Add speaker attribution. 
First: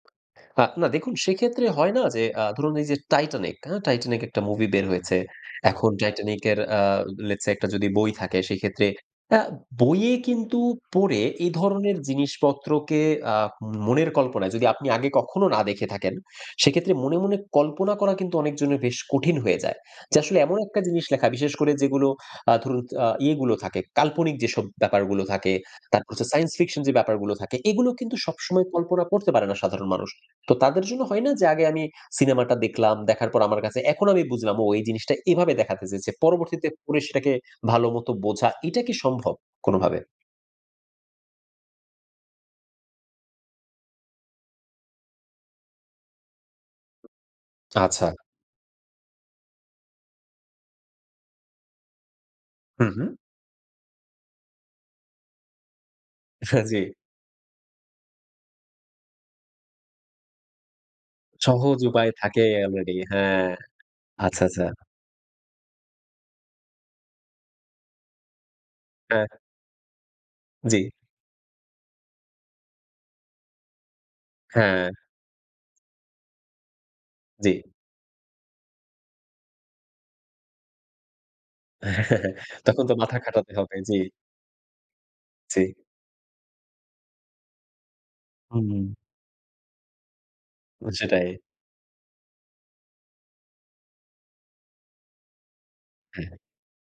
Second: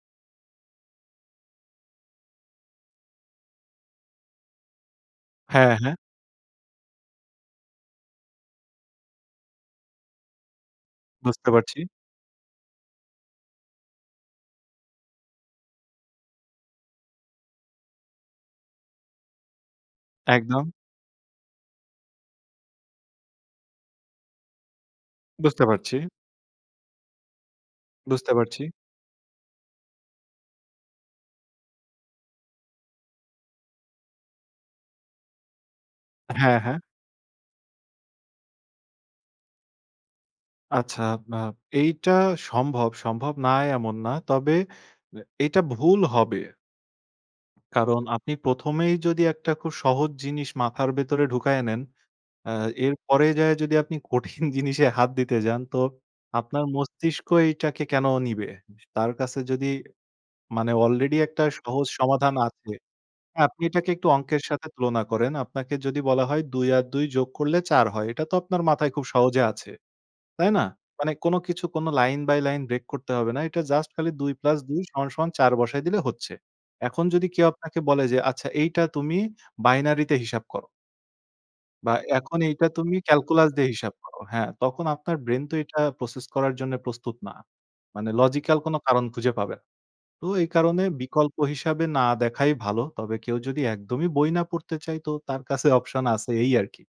Speaker 1: আ না দেখুন সেক্ষেত্রে হয় না যে আ ধরুন এই যে 'Titanic' হা 'Titanic' একটা মুভি বের হয়েছে।
Speaker 2: হ্যাঁ,
Speaker 1: এখন
Speaker 2: হ্যাঁ।
Speaker 1: 'Titanic' এর আ let's say একটা যদি বই থাকে সেক্ষেত্রে আ বইয়ে কিন্তু পড়ে,
Speaker 2: বুঝতে
Speaker 1: এই
Speaker 2: পারছি।
Speaker 1: ধরনের জিনিসপত্রকে আ মনের কল্পনায় যদি আপনি আগে কখনো না দেখে থাকেন সেক্ষেত্রে মনে, মনে কল্পনা করা কিন্তু অনেকজনের বেশ কঠিন হয়ে যায়। যে আসলে এমন
Speaker 2: একদম।
Speaker 1: একটা জিনিস লেখা বিশেষ করে যেগুলো আ ধরুন আ ইয়েগুলো থাকে, কাল্পনিক যেসব ব্যাপারগুলো থাকে,
Speaker 2: বুঝতে পারছি।
Speaker 1: তারপর হচ্ছে সাইন্স ফিকশন যে ব্যাপারগুলো থাকে এগুলো কিন্তু
Speaker 2: বুঝতে পারছি।
Speaker 1: সবসময় কল্পনা করতে পারে না সাধারণ মানুষ। তো তাদের জন্য হয় না যে আগে আমি সিনেমাটা দেখলাম, দেখার পর আমার কাছে এখন আমি বুঝলাম ও এই জিনিসটা এভাবে দেখাতে চেয়েছে।
Speaker 2: হ্যাঁ,
Speaker 1: পরবর্তীতে
Speaker 2: হ্যাঁ।
Speaker 1: পড়ে সেটাকে ভালোমতো বোঝা এটা কি সম্ভব কোনোভাবে?
Speaker 2: আচ্ছা না এইটা সম্ভব, সম্ভব না এমন না। তবে এ এইটা ভুল হবে। কারণ
Speaker 1: আচ্ছা।
Speaker 2: আপনি ১ম এই যদি একটা খুব সহজ জিনিস মাথার ভেতরে ঢুকায়ে নেন, আ
Speaker 1: হু, হু।
Speaker 2: এরপরে যেয়ে যদি আপনি কঠিন জিনিসে হাত দিতে যান তো
Speaker 1: হ্যাঁ,
Speaker 2: আপনার
Speaker 1: জি।
Speaker 2: মস্তিষ্ক এটাকে কেনো নিবে? তার কাছে যদি মানে অলরেডি একটা
Speaker 1: সহজ
Speaker 2: সহজ
Speaker 1: উপায়
Speaker 2: সমাধান
Speaker 1: থাকে
Speaker 2: আছে।
Speaker 1: অলরেডি হ্যাঁ।
Speaker 2: আপনি এটাকে একটু অঙ্কের
Speaker 1: আচ্ছা, আচ্ছা।
Speaker 2: সাথে তুলনা করেন। আপনাকে যদি বলা হয় ২ আর ২ যোগ করলে ৪ হয়। এটা তো আপনার মাথায় খুব
Speaker 1: হ্যাঁ।
Speaker 2: সহজে আছে। তাই না?
Speaker 1: জি।
Speaker 2: মানে কোনো কিছু কোনো line by line break করতে হবে না। এটা জাস্ট খালি ২ plus ২
Speaker 1: হ্যাঁ।
Speaker 2: সমান, সমান ৪ বসায় দিলে হচ্ছে। এখন যদি কেউ
Speaker 1: জি।
Speaker 2: আপনাকে বলে যে আচ্ছা এইটা তুমি binary হিসাব করো বা এখন এইটা
Speaker 1: তখন তো
Speaker 2: তুমি
Speaker 1: মাথা
Speaker 2: calculus
Speaker 1: খাটাতে
Speaker 2: দিয়ে
Speaker 1: হবে।
Speaker 2: হিসাব
Speaker 1: জি।
Speaker 2: করো। হ্যাঁ, তখন আপনার ব্রেইন তো
Speaker 1: জি।
Speaker 2: এইটা process করার জন্য প্রস্তুত না। মানে logical কোনো
Speaker 1: হুম।
Speaker 2: কারণ খুঁজে পাবে না। তো এই কারণে
Speaker 1: সেটাই।
Speaker 2: বিকল্প হিসাবে না দেখাই ভালো। তবে কেউ যদি একদমই বই না পড়তে চায়, তো তার কাছে অপশন আছে
Speaker 1: হ্যাঁ।
Speaker 2: এই আরকি।